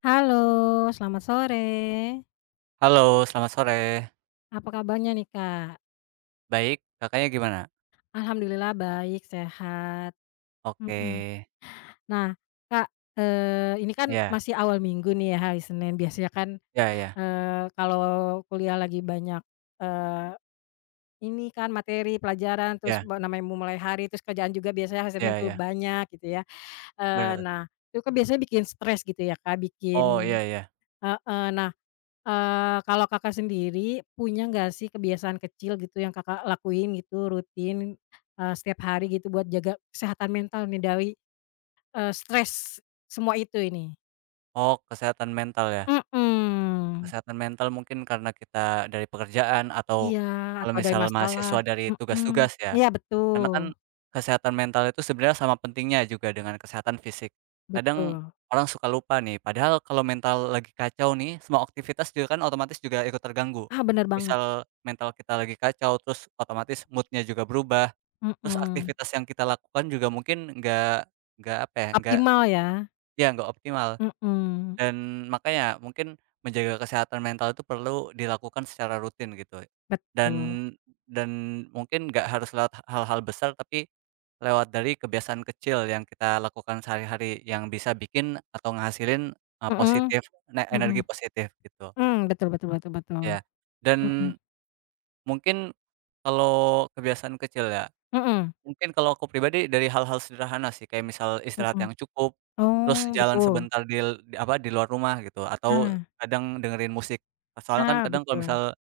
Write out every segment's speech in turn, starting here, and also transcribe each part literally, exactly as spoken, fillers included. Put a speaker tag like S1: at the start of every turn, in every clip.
S1: Halo, selamat sore.
S2: Halo, selamat sore.
S1: Apa kabarnya nih, Kak?
S2: Baik, Kakaknya gimana?
S1: Alhamdulillah baik, sehat.
S2: Oke.
S1: Mhm. Nah, Kak, eee, ini kan
S2: Ya,
S1: masih awal minggu nih ya, hari Senin. Biasanya kan,
S2: ya, ya,
S1: eee, kalau kuliah lagi banyak, eee, ini kan materi pelajaran, terus
S2: ya,
S1: me namanya mau mulai hari, terus kerjaan juga biasanya hari Senin
S2: ya,
S1: tuh
S2: iya,
S1: banyak gitu ya. Eee,
S2: bener.
S1: nah, itu kan biasanya bikin stres gitu ya, Kak,
S2: Oh,
S1: bikin
S2: iya iya.
S1: heeh. Nah, Eee, kalau Kakak sendiri punya nggak sih kebiasaan kecil gitu yang Kakak lakuin gitu rutin, eee, setiap hari gitu buat jaga kesehatan mental nih dari, eee, stres semua itu ini?
S2: Oh, kesehatan mental ya?
S1: Mhm,
S2: Kesehatan mental mungkin karena kita dari pekerjaan atau
S1: iya
S2: kalau
S1: atau dari
S2: misal
S1: masalah,
S2: mahasiswa dari
S1: mhm,
S2: tugas-tugas ya?
S1: iya betul
S2: Karena kan kesehatan mental itu sebenarnya sama pentingnya juga dengan kesehatan fisik. Kadang
S1: betul,
S2: orang suka lupa nih, padahal kalau mental lagi kacau nih, semua aktivitas juga kan otomatis juga ikut terganggu.
S1: ah, bener banget,
S2: Misal mental kita lagi kacau, terus otomatis moodnya juga berubah, terus
S1: mhm,
S2: aktivitas yang kita lakukan juga mungkin nggak nggak apa ya, nggak
S1: optimal ya,
S2: ya nggak optimal.
S1: mhm,
S2: Dan makanya mungkin menjaga kesehatan mental itu perlu dilakukan secara rutin gitu. Dan
S1: betul,
S2: dan mungkin nggak harus lewat hal-hal besar, tapi lewat dari kebiasaan kecil yang kita lakukan sehari-hari yang bisa bikin atau ngehasilin, eee,
S1: mhm
S2: positif ne energi
S1: mhm,
S2: positif gitu.
S1: mmm, betul betul betul betul,
S2: Ya. Dan
S1: mhm
S2: mungkin kalau kebiasaan kecil ya,
S1: mhm
S2: mungkin kalau aku pribadi dari hal-hal sederhana sih, kayak misal istirahat
S1: mhm,
S2: yang cukup, terus
S1: oh
S2: jalan
S1: betul,
S2: sebentar dil di apa, di luar rumah gitu, atau
S1: nah.
S2: kadang dengerin musik. Soalnya kan
S1: Nah,
S2: kadang kalau
S1: betul.
S2: misal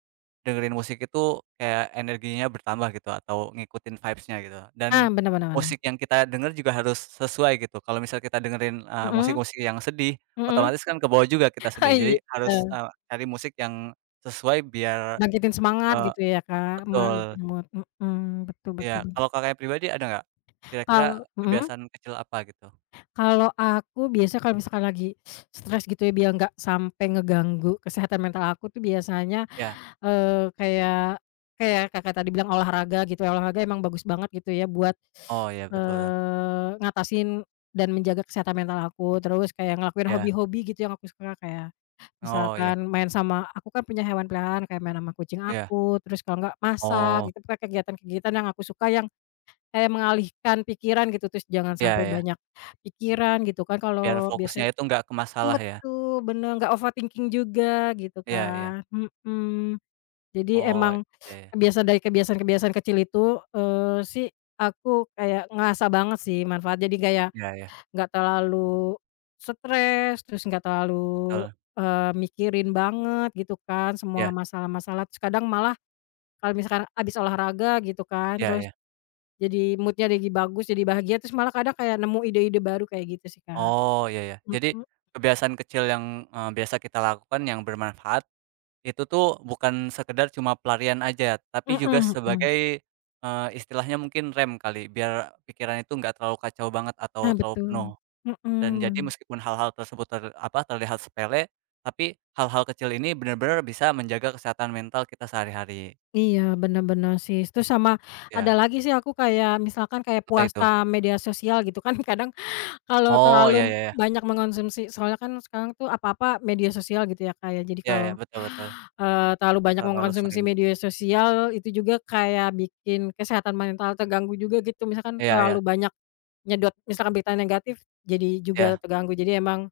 S2: dengerin musik itu kayak energinya bertambah gitu atau ngikutin vibes-nya gitu,
S1: Nah,
S2: dan
S1: bener bener bener.
S2: musik yang kita denger juga harus sesuai gitu. Kalau misal kita dengerin, eee,
S1: Mhm
S2: musik-musik yang sedih,
S1: mhm.
S2: otomatis kan ke bawah juga
S1: Oh,
S2: kita sedih. Jadi
S1: iya,
S2: harus,
S1: bener.
S2: eee, cari musik yang sesuai biar
S1: Bangkitin semangat
S2: eee
S1: gitu ya, Kak,
S2: betul.
S1: bangkitin mood, mhm, betul betul
S2: Iya,
S1: betul.
S2: kalau Kakaknya pribadi ada nggak, kira-kira
S1: Kal mhm,
S2: kebiasaan kecil apa gitu?
S1: kalau aku biasa kalau misalkan lagi stres gitu ya, biar nggak sampai ngeganggu kesehatan mental aku tuh biasanya,
S2: Iya,
S1: eee, kayak kayak Kakak tadi bilang olahraga gitu ya, olahraga emang bagus banget gitu ya buat,
S2: oh iya betul,
S1: eee, ngatasin dan menjaga kesehatan mental aku, terus kayak ngelakuin
S2: iya,
S1: hobi-hobi gitu yang aku suka kayak
S2: oh iya
S1: misalkan main sama aku kan punya hewan peliharaan kayak main sama kucing
S2: iya,
S1: aku, terus kalau enggak masak
S2: oh,
S1: gitu, pokoknya kegiatan-kegiatan yang aku suka yang kayak mengalihkan pikiran gitu, terus jangan
S2: iya
S1: sampai
S2: iya,
S1: banyak pikiran gitu kan
S2: biar
S1: kalau
S2: fokusnya
S1: biasa
S2: itu nggak ke masalah ya?
S1: betul, bener, nggak overthinking juga gitu
S2: Iya iya,
S1: kan, mhm. Jadi
S2: oh,
S1: emang
S2: iya iya,
S1: kebiasaan dari kebiasaan-kebiasaan kecil itu, eee, sih aku kayak ngerasa banget sih manfaat, jadi kayak
S2: iya iya,
S1: nggak terlalu stres, terus nggak terlalu,
S2: betul,
S1: eee, mikirin banget gitu kan semua
S2: iya,
S1: masalah-masalah, terus kadang malah kalau misalkan abis olahraga gitu kan,
S2: iya
S1: terus
S2: iya,
S1: jadi moodnya jadi bagus, jadi bahagia, terus malah kadang kayak nemu ide-ide baru kayak gitu sih, Kak.
S2: oh, iya iya. Jadi
S1: Mhm,
S2: kebiasaan kecil yang, eee, biasa kita lakukan yang bermanfaat, itu tuh bukan sekedar cuma pelarian aja, tapi
S1: mhm
S2: juga
S1: mhm.
S2: sebagai, eee, istilahnya mungkin rem kali, biar pikiran itu nggak terlalu kacau banget atau
S1: Nah,
S2: terlalu penuh.
S1: betul. Mhm,
S2: Dan jadi
S1: bener.
S2: meskipun hal-hal tersebut ter apa, terlihat sepele, tapi hal-hal kecil ini benar-benar bisa menjaga kesehatan mental kita sehari-hari.
S1: Iya, benar-benar sih. Terus sama ada
S2: Ya,
S1: lagi sih aku kayak misalkan kayak
S2: apa itu?
S1: puasa media sosial gitu kan kadang kalau
S2: Oh, ya
S1: terlalu
S2: ya ya
S1: banyak mengkonsumsi soalnya kan sekarang tuh apa-apa media sosial gitu ya, Kak, ya. Jadi
S2: ya iya,
S1: kalau,
S2: betul betul,
S1: eee, terlalu banyak
S2: terlalu
S1: mengkonsumsi
S2: sering.
S1: media sosial itu juga kayak bikin kesehatan mental terganggu juga gitu. Misalkan
S2: Iya
S1: terlalu
S2: ya
S1: banyak nyedot misalkan berita negatif jadi juga
S2: ya
S1: terganggu. Jadi emang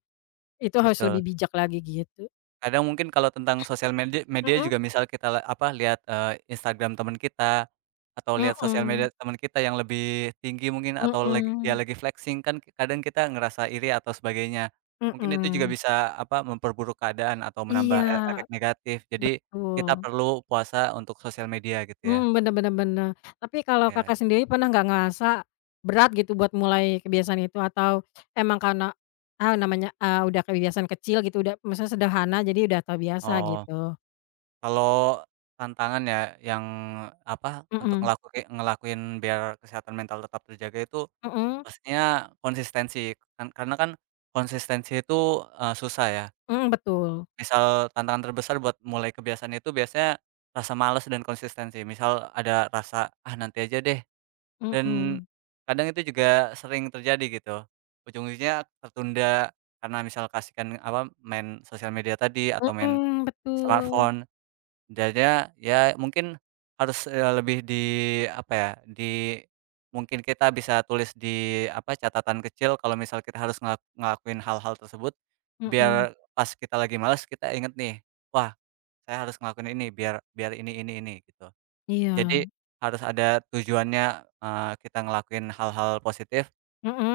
S1: itu harus
S2: betul.
S1: lebih bijak lagi gitu.
S2: Kadang mungkin kalau tentang sosial medi media
S1: Mhm
S2: juga misal kita la apa, lihat, eee, Instagram teman kita, atau lihat sosial
S1: mhm
S2: media teman kita yang lebih tinggi mungkin atau lagi dia
S1: mhm
S2: lagi flexing kan ki- kadang kita ngerasa iri atau sebagainya. Mungkin itu juga
S1: mhm.
S2: bisa apa, memperburuk keadaan atau menambah
S1: Iya,
S2: e efek negatif. Jadi kita
S1: betul.
S2: perlu puasa untuk sosial media gitu ya?
S1: Hmm, bener bener bener. Tapi kalau
S2: Ya,
S1: Kakak sendiri pernah nggak ngerasa berat gitu buat mulai kebiasaan itu atau emang karena, ah, namanya, ah udah kebiasaan kecil gitu udah maksudnya sederhana jadi udah terbiasa
S2: oh,
S1: gitu?
S2: kalau tantangan ya yang apa, untuk
S1: Mhm,
S2: ngelakuin ngelakuin biar kesehatan mental tetap terjaga itu,
S1: mhm,
S2: maksudnya konsistensi, kan karena kan konsistensi itu, eee, susah ya.
S1: mhm, betul,
S2: Misal tantangan terbesar buat mulai kebiasaan itu biasanya rasa malas dan konsistensi. Misal ada rasa, "Ah, nanti aja deh," dan
S1: mhm,
S2: kadang itu juga sering terjadi gitu. Ujung-ujungnya tertunda karena misal kasihkan, apa, main sosial media tadi atau main
S1: mhm, betul,
S2: smartphone. Jadinya ya mungkin harus, eee, lebih di apa ya, di mungkin kita bisa tulis di apa, catatan kecil kalau misal kita harus ngelak ngelakuin hal-hal tersebut,
S1: mhm,
S2: biar pas kita lagi malas kita inget nih, "Wah, saya harus ngelakuin ini biar biar ini ini ini," gitu.
S1: iya,
S2: Jadi harus ada tujuannya, eee, kita ngelakuin hal-hal positif,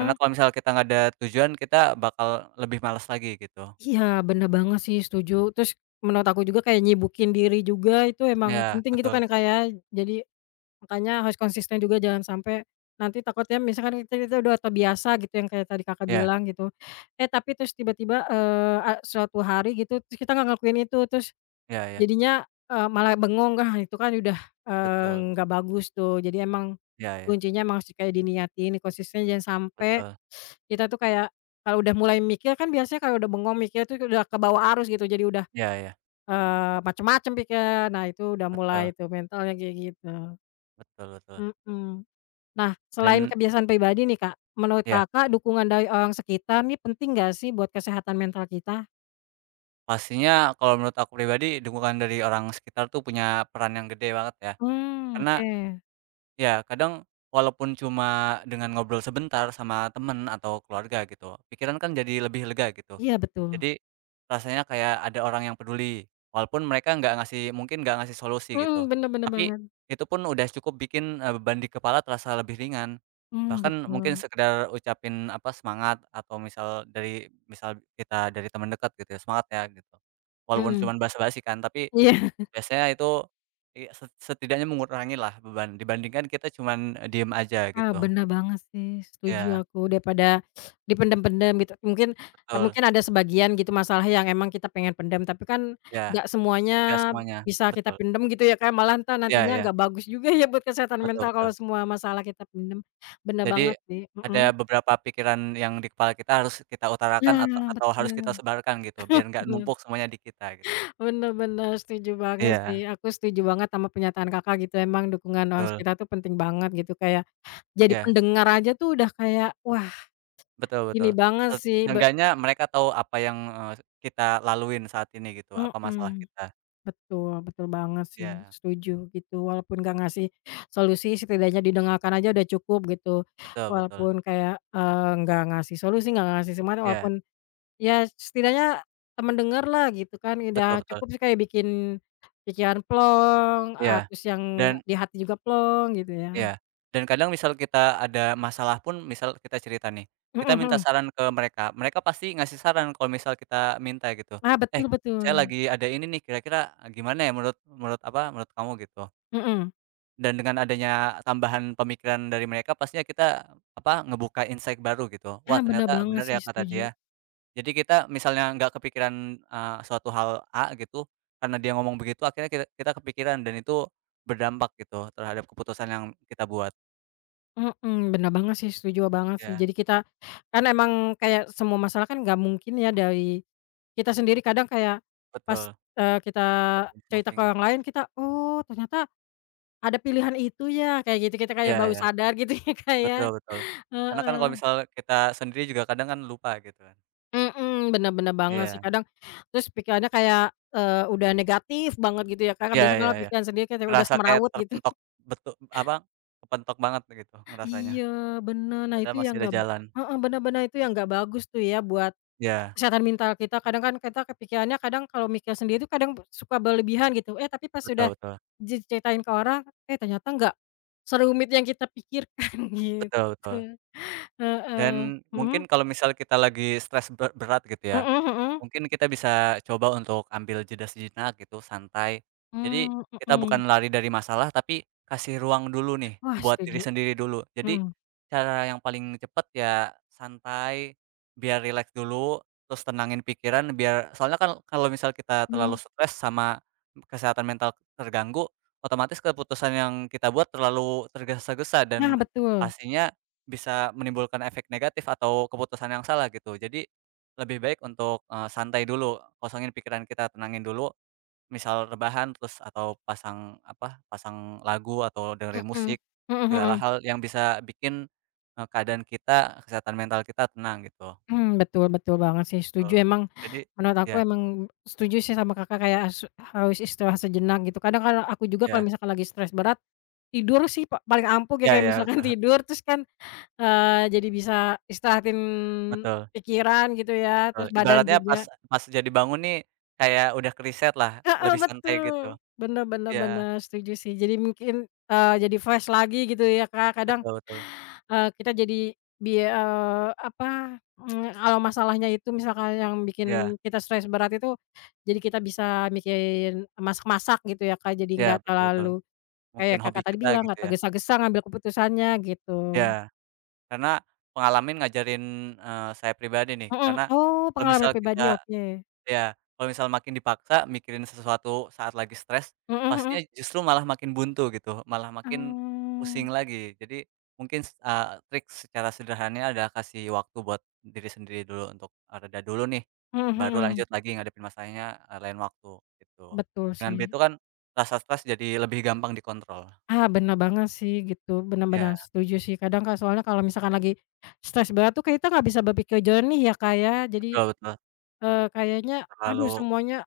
S2: karena kalau misal kita nggak ada tujuan kita bakal lebih malas lagi gitu.
S1: iya bener banget sih setuju, terus menurut aku juga kayak nyibukin diri juga itu emang
S2: Ya
S1: penting gitu
S2: betul.
S1: kan, kayak jadi makanya harus konsisten juga jangan sampai nanti takutnya misalkan kita kita udah terbiasa gitu yang kayak tadi Kakak
S2: Ya
S1: bilang gitu, eh, tapi terus tiba-tiba, eee, a suatu hari gitu terus kita nggak ngelakuin itu terus
S2: ya ya
S1: jadinya, eee, malah bengong, kan itu kan udah, eee,
S2: betul.
S1: nggak bagus tuh. Jadi emang
S2: Ya ya
S1: kuncinya emang harus kayak diniatin, konsisten jangan sampai
S2: betul.
S1: kita tuh kayak kalau udah mulai mikir kan biasanya kalau udah bengong mikir tuh udah ke bawah arus gitu jadi udah,
S2: Ya ya
S1: eee, macem-macem pikiran. Nah itu udah
S2: betul,
S1: mulai tuh mentalnya kayak gitu,
S2: betul betul.
S1: mhm. Nah, selain
S2: Dan
S1: kebiasaan pribadi nih, Kak, menurut
S2: ya
S1: Kakak dukungan dari orang sekitar nih penting nggak sih buat kesehatan mental kita?
S2: pastinya kalau menurut aku pribadi dukungan dari orang sekitar tuh punya peran yang gede banget ya.
S1: Mmm,
S2: Karena
S1: oke.
S2: ya, kadang walaupun cuma dengan ngobrol sebentar sama temen atau keluarga gitu, pikiran kan jadi lebih lega gitu.
S1: Iya, betul.
S2: Jadi rasanya kayak ada orang yang peduli, walaupun mereka nggak ngasih mungkin nggak ngasih solusi
S1: Mhm,
S2: gitu.
S1: bener bener
S2: Tapi
S1: banget.
S2: itu pun udah cukup bikin, eee, beban di kepala terasa lebih ringan.
S1: Mmm,
S2: Bahkan mungkin
S1: betul.
S2: sekedar ucapin apa, semangat atau misal dari misal kita dari teman dekat gitu ya, "Semangat ya," gitu. Walaupun
S1: Mhm,
S2: cuma basa-basi kan, tapi
S1: iya.
S2: biasanya itu, i set setidaknya mengurangilah beban, dibandingkan kita cuman, eh, diem aja
S1: Ah,
S2: gitu.
S1: bener banget sih, setuju
S2: Iya,
S1: aku. Daripada dipendem-pendem gitu. Mungkin
S2: betul,
S1: mungkin ada sebagian gitu masalah yang emang kita pengen pendam, tapi kan
S2: iya,
S1: nggak semuanya
S2: nggak semuanya,
S1: bisa kita
S2: betul.
S1: pendem gitu ya, Kak, malah entar
S2: Iya
S1: nantinya
S2: iya,
S1: nggak bagus juga ya buat kesehatan
S2: betul
S1: mental kalau
S2: betul.
S1: semua masalah kita pendem. Bener
S2: Jadi,
S1: banget sih,
S2: ada
S1: mhm.
S2: beberapa pikiran yang di kepala kita harus kita utarakan atau
S1: Nah,
S2: atau harus kita
S1: betul,
S2: sebarkan gitu, biar nggak
S1: bener
S2: numpuk semuanya di kita gitu.
S1: bener bener, setuju banget sih,
S2: Iya,
S1: aku setuju banget sama pernyataan Kakak gitu, emang dukungan orang
S2: betul,
S1: sekitar tuh penting banget gitu, kayak jadi
S2: iya,
S1: pendengar aja tuh udah kayak, wah
S2: betul betul.
S1: ini banget
S2: Set
S1: sih be
S2: seenggaknya mereka tahu apa yang, eee, kita laluin saat ini gitu, apa masalah
S1: mhm,
S2: kita.
S1: betul betul banget sih,
S2: Iya,
S1: setuju gitu, walaupun nggak ngasih solusi, setidaknya didengarkan aja udah cukup gitu,
S2: betul betul,
S1: walaupun kayak, eee, nggak ngasih solusi, nggak ngasih semangat,
S2: iya,
S1: walaupun ya setidaknya temen denger lah gitu kan, ya udah
S2: betul betul,
S1: cukup sih kayak bikin pikiran plong, eee,
S2: iya,
S1: terus yang
S2: dan
S1: di hati juga plong gitu ya.
S2: iya, dan kadang misal kita ada masalah pun, misal kita cerita nih,
S1: Mhm
S2: kita minta
S1: mhm.
S2: saran ke mereka, mereka pasti ngasih saran kalau misal kita minta gitu,
S1: Ah,
S2: "Eh,
S1: betul
S2: saya
S1: betul.
S2: lagi ada ini nih, kira-kira gimana ya menurut menurut apa, menurut kamu?" Gitu.
S1: Mhm.
S2: Dan dengan adanya tambahan pemikiran dari mereka pastinya kita apa, ngebuka insight baru gitu, "Wah
S1: Ah, bener
S2: ternyata
S1: banget
S2: bener ya
S1: sih
S2: kata
S1: setuju.
S2: dia." Jadi kita misalnya nggak kepikiran, eee, suatu hal A gitu, karena dia ngomong begitu akhirnya kita kita kepikiran dan itu berdampak gitu terhadap keputusan yang kita buat.
S1: Mhm, bener banget sih, setuju banget sih.
S2: Ya.
S1: Jadi kita kan emang kayak semua masalah kan nggak mungkin ya dari kita sendiri kadang kayak pas,
S2: Betul,
S1: eee, kita
S2: problem
S1: cerita
S2: solving
S1: ke
S2: ya.
S1: orang lain kita, "Oh ternyata ada pilihan itu ya," kayak gitu, kita kayak
S2: Iya
S1: baru
S2: iya,
S1: sadar gitu ya Kak ya.
S2: betul betul. Karena kan kalau
S1: Heeh.
S2: misal kita sendiri juga kadang kan lupa gitu kan.
S1: Mhm, bener bener banget sih
S2: Iya,
S1: kadang terus pikirannya kayak, eee, udah negatif banget gitu ya Kakak
S2: iya
S1: biasanya
S2: iya
S1: kalau
S2: iya.
S1: pikiran sendiri kayak udah
S2: Ngerasa kayak
S1: semrawut gitu.
S2: terpentok betul apa, kepentok banget gitu ngerasanya,
S1: Iya bener, nah
S2: padahal
S1: itu
S2: masih
S1: yang
S2: ada
S1: nggak ba
S2: jalan.
S1: heeh, bener bener itu yang nggak bagus tuh ya buat
S2: Iya,
S1: kesehatan mental kita kadang kan kita kepikirannya kadang kalau mikir sendiri tuh kadang suka berlebihan gitu, eh, tapi pas
S2: betul
S1: udah
S2: betul,
S1: diceritain ke orang, eh, ternyata nggak serumit yang kita pikirkan
S2: betul
S1: gitu.
S2: betul.
S1: Heeh,
S2: Dan
S1: mhm,
S2: mungkin kalau misal kita lagi stres be berat gitu ya,
S1: mhm mhm,
S2: mungkin kita bisa coba untuk ambil jeda sejenak gitu, santai. Jadi
S1: mmm,
S2: kita
S1: mhm.
S2: bukan lari dari masalah, tapi kasih ruang dulu nih
S1: Wah
S2: buat diri
S1: setuju,
S2: sendiri dulu. Jadi
S1: mhm,
S2: cara yang paling cepat ya santai, biar rileks dulu, terus tenangin pikiran biar soalnya kan kalau misal kita terlalu
S1: mhm.
S2: stres sama kesehatan mental terganggu, otomatis keputusan yang kita buat terlalu tergesa-gesa
S1: Nah,
S2: dan
S1: betul.
S2: pastinya bisa menimbulkan efek negatif atau keputusan yang salah gitu. Jadi lebih baik untuk, eee, santai dulu, kosongin pikiran kita, tenangin dulu, misal rebahan terus atau pasang apa, pasang lagu atau dengerin musik,
S1: Mhm. Mhm
S2: segala
S1: mhm.
S2: hal yang bisa bikin, eee, keadaan kita, kesehatan mental kita tenang gitu.
S1: Mmm, betul betul banget sih, setuju.
S2: Betul.
S1: Emang
S2: Jadi
S1: menurut aku
S2: ya,
S1: emang setuju sih sama Kakak kayak as harus istirahat sejenak gitu. Kadang kalau aku juga kalau
S2: ya,
S1: misalkan lagi stres berat, tidur sih pa paling ampuh ya,
S2: ya,
S1: kayak
S2: ya,
S1: misalkan
S2: betul
S1: tidur terus kan, eee, jadi bisa istirahatin
S2: betul
S1: pikiran gitu ya,
S2: betul.
S1: terus badan
S2: Ibaratnya pas
S1: juga
S2: pas jadi bangun nih kayak udah ke lah,
S1: heeh,
S2: lebih santai gitu.
S1: betul. Bener bener
S2: Ya,
S1: bener, setuju sih. Jadi mungkin, eee, jadi fresh lagi gitu ya, Kak. Kadang
S2: betul betul.
S1: Eee, kita jadi bi eee, apa, mmm, kalau masalahnya itu misalkan yang
S2: Ya,
S1: bikin kita stres berat itu, jadi kita bisa bikin masak-masak gitu ya, Kak, jadi
S2: ya,
S1: nggak
S2: betul betul.
S1: terlalu
S2: Mungkin
S1: kayak
S2: hobi
S1: Kakak tadi
S2: kita
S1: bilang,
S2: gitu
S1: nggak
S2: ya.
S1: tergesa-gesa ngambil keputusannya gitu.
S2: Ya. Karena pengalamin ngajarin, eee, saya pribadi nih,
S1: Mhm,
S2: karena
S1: oh
S2: kalau misal
S1: pengalaman pribadi,
S2: kita
S1: oke.
S2: ya, kalau misal makin dipaksa mikirin sesuatu saat lagi stres,
S1: Mhm
S2: pastinya
S1: mhm.
S2: justru malah makin buntu gitu, malah makin
S1: Mmm,
S2: pusing lagi. Jadi mungkin s eee, trik secara sederhananya adalah kasih waktu buat diri sendiri dulu untuk, eee, reda dulu nih,
S1: mhm
S2: baru
S1: mhm,
S2: lanjut lagi ngadepin masalahnya, eee, lain waktu, gitu.
S1: betul
S2: Dengan
S1: sih.
S2: begitu kan rasa stres jadi lebih gampang dikontrol.
S1: Ah, bener banget sih gitu, bener bener,
S2: Iya,
S1: setuju sih. Kadang, Kak, soalnya kalau misalkan lagi stres berat tuh kita nggak bisa berpikir jernih ya, Kak, ya,
S2: betul
S1: jadi
S2: betul,
S1: Eee, kayaknya, aduh
S2: terlalu
S1: semuanya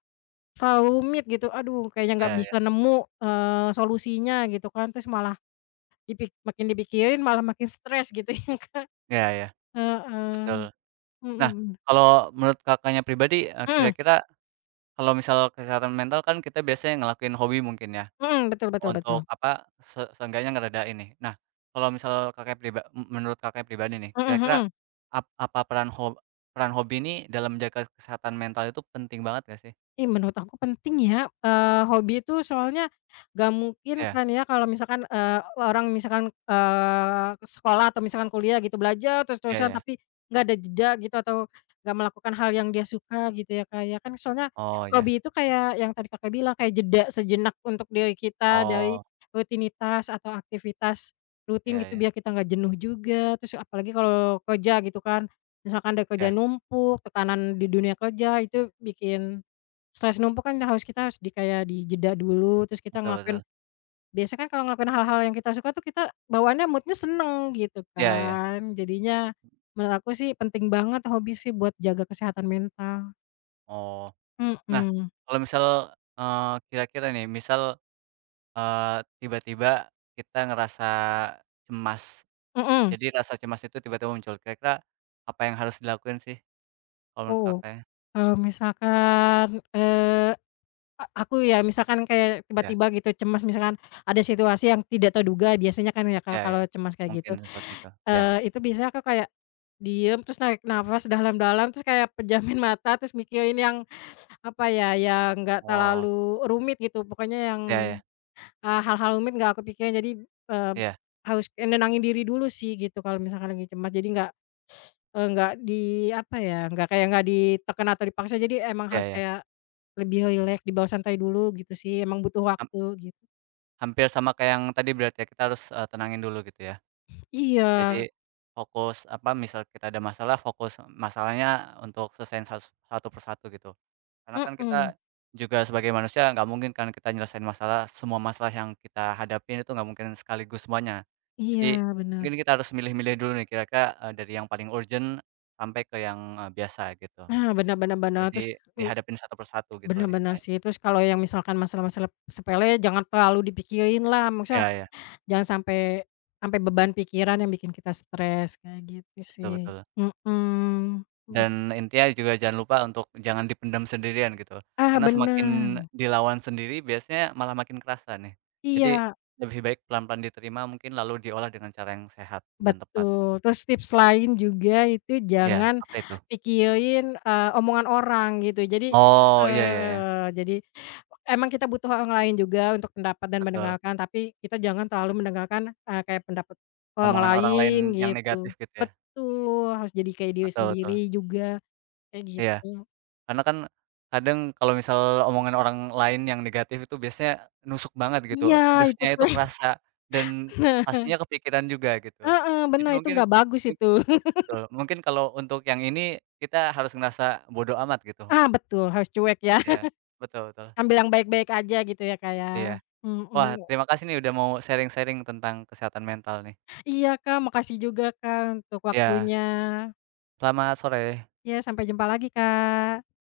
S1: selalu rumit gitu, aduh kayaknya nggak
S2: iya iya,
S1: bisa nemu, eee, solusinya gitu kan, terus malah dipik makin dipikirin malah makin stres gitu ya Kak,
S2: iya iya, betul.
S1: heeh,
S2: Nah,
S1: mhm,
S2: kalau menurut Kakaknya pribadi, eee,
S1: Mhm
S2: kira-kira kalau misal kesehatan mental kan kita biasanya ngelakuin hobi mungkin ya,
S1: mhm, betul betul betul,
S2: untuk apa, se seenggaknya ngeredain ini. Nah, kalau misal Kakak priba menurut Kakak pribadi nih,
S1: mhm
S2: kira-kira
S1: mhm.
S2: ap apa peran ho peran hobi ini dalam menjaga kesehatan mental itu penting banget gak sih?
S1: Ih, menurut aku penting ya, eee, hobi itu soalnya nggak mungkin
S2: Iya,
S1: kan ya kalau misalkan, eee, orang misalkan, eee, sekolah atau misalkan kuliah gitu belajar
S2: iya
S1: terus-terusan
S2: iya.
S1: tapi nggak ada jeda gitu atau nggak melakukan hal yang dia suka gitu ya, Kak, ya. Kan soalnya
S2: Oh iya.
S1: hobi itu kayak yang tadi Kakak bilang kayak jeda sejenak untuk diri kita dari
S2: Oh,
S1: rutinitas atau aktivitas rutin
S2: iya
S1: gitu
S2: iya,
S1: biar kita nggak jenuh juga, terus apalagi kalau kerja gitu kan, misalkan ada kerjaan
S2: iya,
S1: numpuk, tekanan di dunia kerja itu bikin stres numpuk kan harus kita harus di kayak dijeda dulu, terus kita
S2: betul
S1: ngelakuin
S2: betul.
S1: biasanya kan kalau ngelakuin hal-hal yang kita suka tuh kita bawaannya mood-nya seneng gitu
S2: Iya iya.
S1: kan. Jadinya menurut aku sih penting banget hobi sih buat jaga kesehatan mental.
S2: Oh. Nah,
S1: Mhm,
S2: kalau misal, eee, kira-kira nih, misal Eee, tiba-tiba kita ngerasa cemas.
S1: mhm,
S2: Jadi rasa cemas itu tiba-tiba muncul. Kira-kira apa yang harus dilakuin sih kalau menurut
S1: oh
S2: Kakaknya?
S1: kalau misalkan, eee, a aku ya misalkan kayak
S2: Iya,
S1: tiba-tiba gitu cemas misalkan ada situasi yang tidak terduga biasanya kan ya Kak,
S2: iya iya.
S1: kalau cemas kayak
S2: Mungkin
S1: gitu.
S2: seperti itu, iya.
S1: Eee, itu biasanya aku kayak diem, terus narik nafas dalam-dalam, terus kayak pejamin mata, terus mikirin yang, apa ya, yang nggak
S2: Oh,
S1: terlalu rumit gitu, pokoknya yang,
S2: iya iya,
S1: eee, hal-hal rumit nggak aku pikirin. Jadi, eee,
S2: iya,
S1: harus kayak nenangin diri dulu sih gitu kalau misalkan lagi cemas. Jadi nggak, eee, nggak di, apa ya, nggak kayak nggak ditekan atau dipaksa, jadi emang
S2: iya
S1: harus
S2: iya.
S1: kayak lebih rileks, dibawa santai dulu gitu sih, emang butuh
S2: Ham
S1: waktu gitu.
S2: Hampir sama kayak yang tadi berarti ya, kita harus, eee, tenangin dulu gitu ya?
S1: Iya,
S2: Jadi fokus, apa, misal kita ada masalah, fokus masalahnya untuk selesaiin sas satu persatu gitu. Karena kan
S1: mhm,
S2: kita juga sebagai manusia nggak mungkin kan kita nyelesain masalah, semua masalah yang kita hadapin itu nggak mungkin sekaligus semuanya. Jadi
S1: iya bener.
S2: mungkin kita harus milih-milih dulu nih kira-kira, eee, dari yang paling urgent sampai ke yang, eee, biasa gitu.
S1: Nah, bener bener bener, terus
S2: Jadi dihadapin satu persatu satu gitulah
S1: benar-benar
S2: istilahnya.
S1: sih, terus kalau yang misalkan masalah-masalah sepele jangan terlalu dipikirin lah,
S2: Iya
S1: maksudnya
S2: iya,
S1: jangan sampai sampai beban pikiran yang bikin kita stres, kayak gitu
S2: betul
S1: sih.
S2: betul.
S1: Mhm, bet
S2: Dan intinya juga jangan lupa untuk jangan dipendam sendirian gitu,
S1: ah,
S2: karena semakin
S1: benar
S2: dilawan sendiri biasanya malah makin kerasa nih. Jadi
S1: iya.
S2: lebih baik pelan-pelan diterima mungkin lalu diolah dengan cara yang sehat dan tepat.
S1: Betul, terus tips lain juga itu
S2: Iya,
S1: jangan
S2: apa itu?
S1: pikirin, eee, omongan orang gitu. Jadi
S2: Oh, iya iya iya,
S1: heeh, jadi emang kita butuh orang lain juga untuk pendapat dan
S2: betul.
S1: mendengarkan, tapi kita jangan terlalu mendengarkan, eee, kayak pendapat orang
S2: Omongan orang lain
S1: lain
S2: yang negatif
S1: gitu.
S2: gitu ya?
S1: Betul, harus jadi kayak diri
S2: Betul
S1: sendiri
S2: betul,
S1: juga, kayak
S2: iya.
S1: gitu.
S2: Karena kan kadang kalau misal omongan orang lain yang negatif itu biasanya nusuk banget gitu,
S1: Iya, itu
S2: pedesnya itu
S1: bener.
S2: kerasa dan pastinya kepikiran juga gitu.
S1: Heeh,
S2: Jadi
S1: bener itu
S2: mungkin
S1: nggak bagus itu.
S2: betul, mungkin kalau untuk yang ini, kita harus ngerasa bodo amat gitu.
S1: Ah, betul harus cuek ya,
S2: Ya betul betul,
S1: ambil yang baik-baik aja gitu ya, Kak, ya.
S2: iya. Wah,
S1: Mhm.
S2: terima kasih nih udah mau sharing-sharing tentang kesehatan mental nih.
S1: Iya Kak, makasih juga Kak untuk
S2: Iya,
S1: waktunya.
S2: selamat sore.
S1: Ya sampai jumpa lagi Kak.